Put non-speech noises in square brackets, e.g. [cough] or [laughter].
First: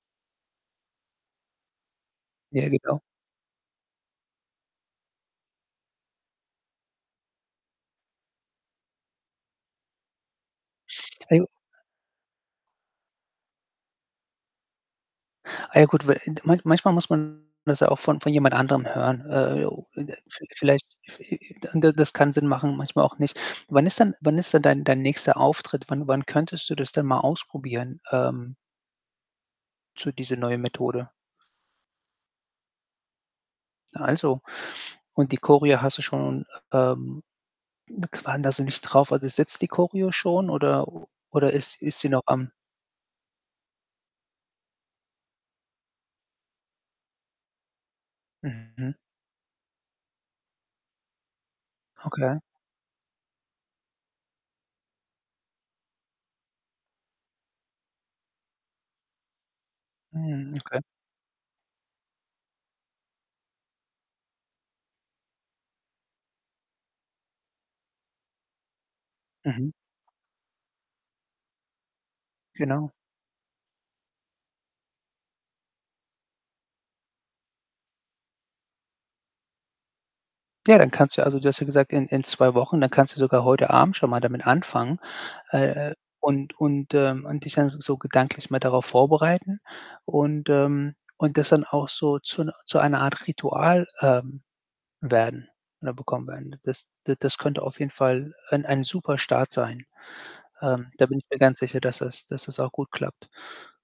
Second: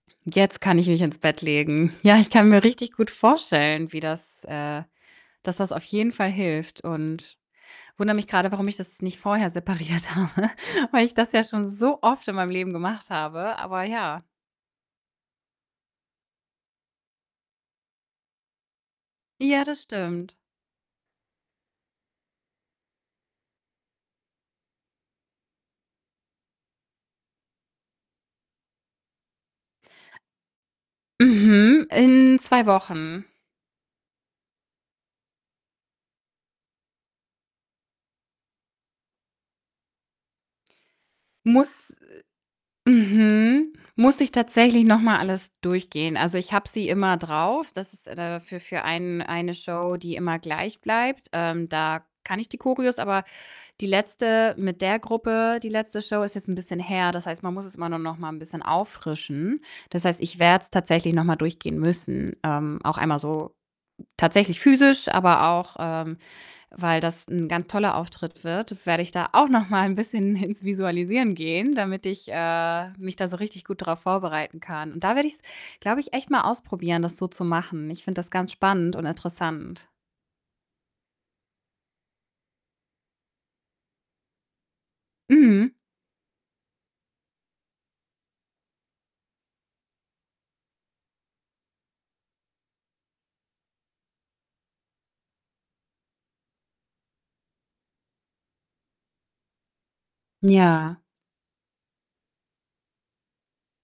Jetzt kann ich mich ins Bett legen. Ja, ich kann mir Ja, richtig genau. gut vorstellen, wie das, äh dass das auf jeden Fall hilft und wundere mich grade, warum ich das nicht vorher separiert habe, weil ich das ja [unintelligible] schon so oft in meinem Leben gemacht habe, aber ja. Ah, ja gut, weil, ind manch manchmal muss man das ja auch von von jemand anderem hören. Äh, Ja, das inde stimmt. viel vielleicht, hi hi dann dann das kann Sinn machen, manchmal auch nicht. Wann ist denn wann ist denn dein dein nächster Auftritt? Wann Wann könntest du das denn mal ausprobieren, ähm so diese neue Methode? Mhm, in 2 Wochen. Na also. Und die Choreo hast du schon, ähm, [unintelligible] so nicht drauf. Also, sitzt die Choreo schon, oder oder ist Muss, ist sie noch am äh mhm, muss ich tatsächlich noch mal alles durchgehen. Also, ich habe sie immer drauf. Das ist da dafür für Mhm. einen eine Show, die immer gleich bleibt. Ähm, da kann Okay. ich die Choreos, aber die letzte mit der Gruppe, die letzte Show ist jetzt 'n bisschen her. Das heißt, man muss es immer nur noch mal 'n bisschen auffrischen. Das heißt, ich Mhm, werde es okay. tatsächlich noch mal durchgehen müssen. Ähm, auch einmal so tatsächlich physisch, aber auch, ähm, weil das 'n ganz toller Auftritt wird, werde ich da auch noch Mhm. mal 'n bisschen ins Visualisieren gehen, damit ich, äh, Genau. mich da so richtig gut drauf vorbereiten kann und da werde ich's, glaube ich, echt mal ausprobieren, das so zu machen. Ich finde das ganz spannend und interessant. Ja, dann kannst du, also du hast ja gesagt, in in 2 Wochen, dann kannst du sogar heute Abend schon mal damit anfangen, Mhm. äh, äh, und und, ähm, und dich dann so gedanklich mal darauf vorbereiten und, ähm und das dann auch so zu 'ner zu einer Art Ritual, ähm, werden oder bekommen werden. Das d das könnte auf jeden Fall ein ein super Start sein. Ähm, Ja. da bin ich mir ganz sicher, dass das dass das auch gut klappt.